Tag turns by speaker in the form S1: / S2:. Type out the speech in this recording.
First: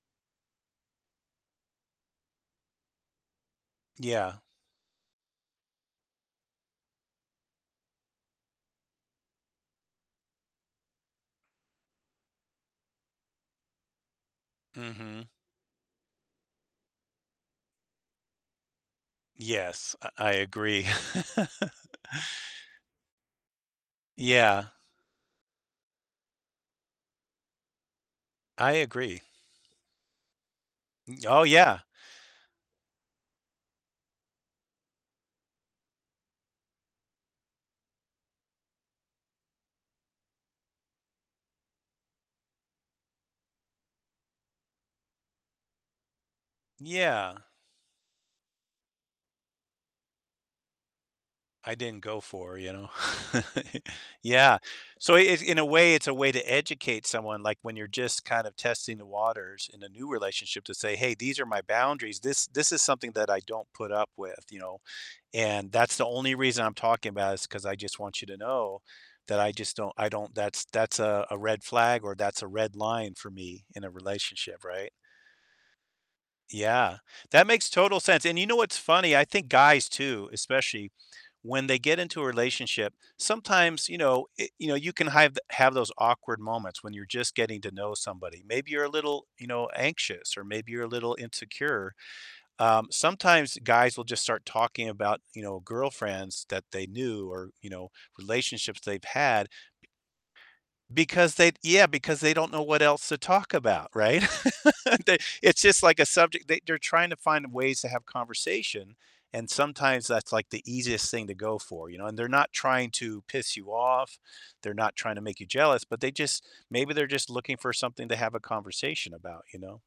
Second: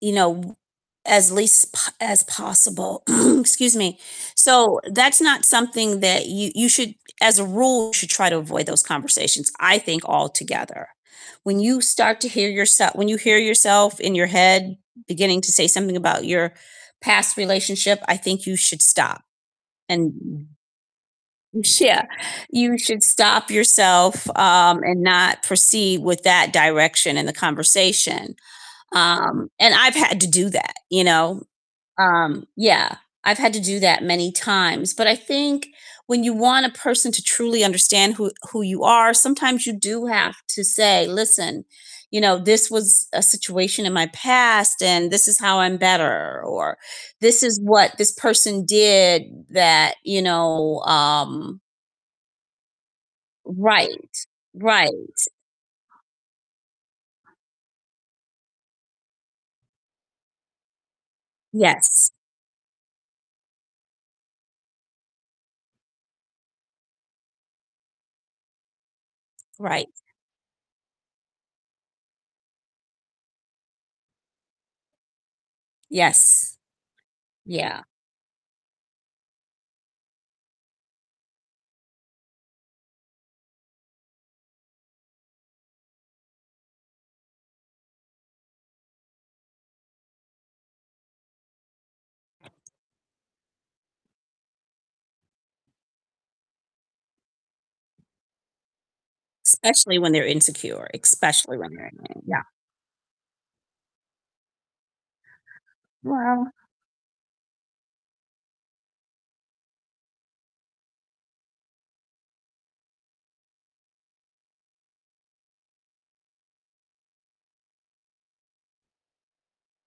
S1: You know, w as least p as possible. Excuse me.
S2: Yeah.
S1: So that's not something that you you should as a rule should try to avoid those conversations, I think altogether. When you start to hear yoursel when you hear yourself in your head
S2: Mhm.
S1: beginning to say something about your past relationship, I think you should stop
S2: Yes, uh,
S1: and
S2: I
S1: w
S2: agree.
S1: m sh yeah, you should stop yourself,
S2: Yeah.
S1: um, and not proceed with that direction in the conversation.
S2: I agree.
S1: Um, and I've had to do that, you know?
S2: Oh, yeah.
S1: Um, yeah. I've had to do that many times, but I think when you want a person to truly understand who who you are, sometimes you do have to say, "Listen, you know, this was a situation in my past and this is how I'm better," or, "This
S2: Yeah.
S1: is what this person did that, you know, um"
S2: I didn't go for, you know?
S1: Right.
S2: Yeah.
S1: Right.
S2: So it in a way, it's a way to educate someone, like, when you're, just, kind of, testing the waters in a new relationship to say, "Hey, these are my
S1: Yes.
S2: boundaries. This this is something that I don't put up with, you know, and that's the only reason I'm talking about it is 'cause I, just, want you to know that I, just,
S1: Right.
S2: don't I don't that's that's a a red flag or that's a red line for me in a relationship, right?"
S1: Yes.
S2: Yeah. That makes
S1: Yeah.
S2: total sense, and, you know, what's funny? I think guys too, especially when they get into a relationship, sometimes, you know, i you know, you can hive have those awkward moments when you're just getting to know somebody. Maybe you're a little, you know, anxious or maybe you're a little insecure. Um, sometimes guys will just start talking about, you know, girlfriends that they knew or, you know, relationships they've had
S1: Especially when they're insecure,
S2: because they
S1: especially when
S2: yeah,
S1: they're,
S2: because
S1: [unintelligible]
S2: they
S1: yeah.
S2: don't know what else to talk about, right? They it's, just, like, a subject,
S1: Well
S2: they they're trying to find ways to have conversation and sometimes that's, like, the easiest thing to go for, you know, and they're not trying to piss you off, they're not trying to make you jealous, but they just maybe they're just looking for something to have a conversation about, you know?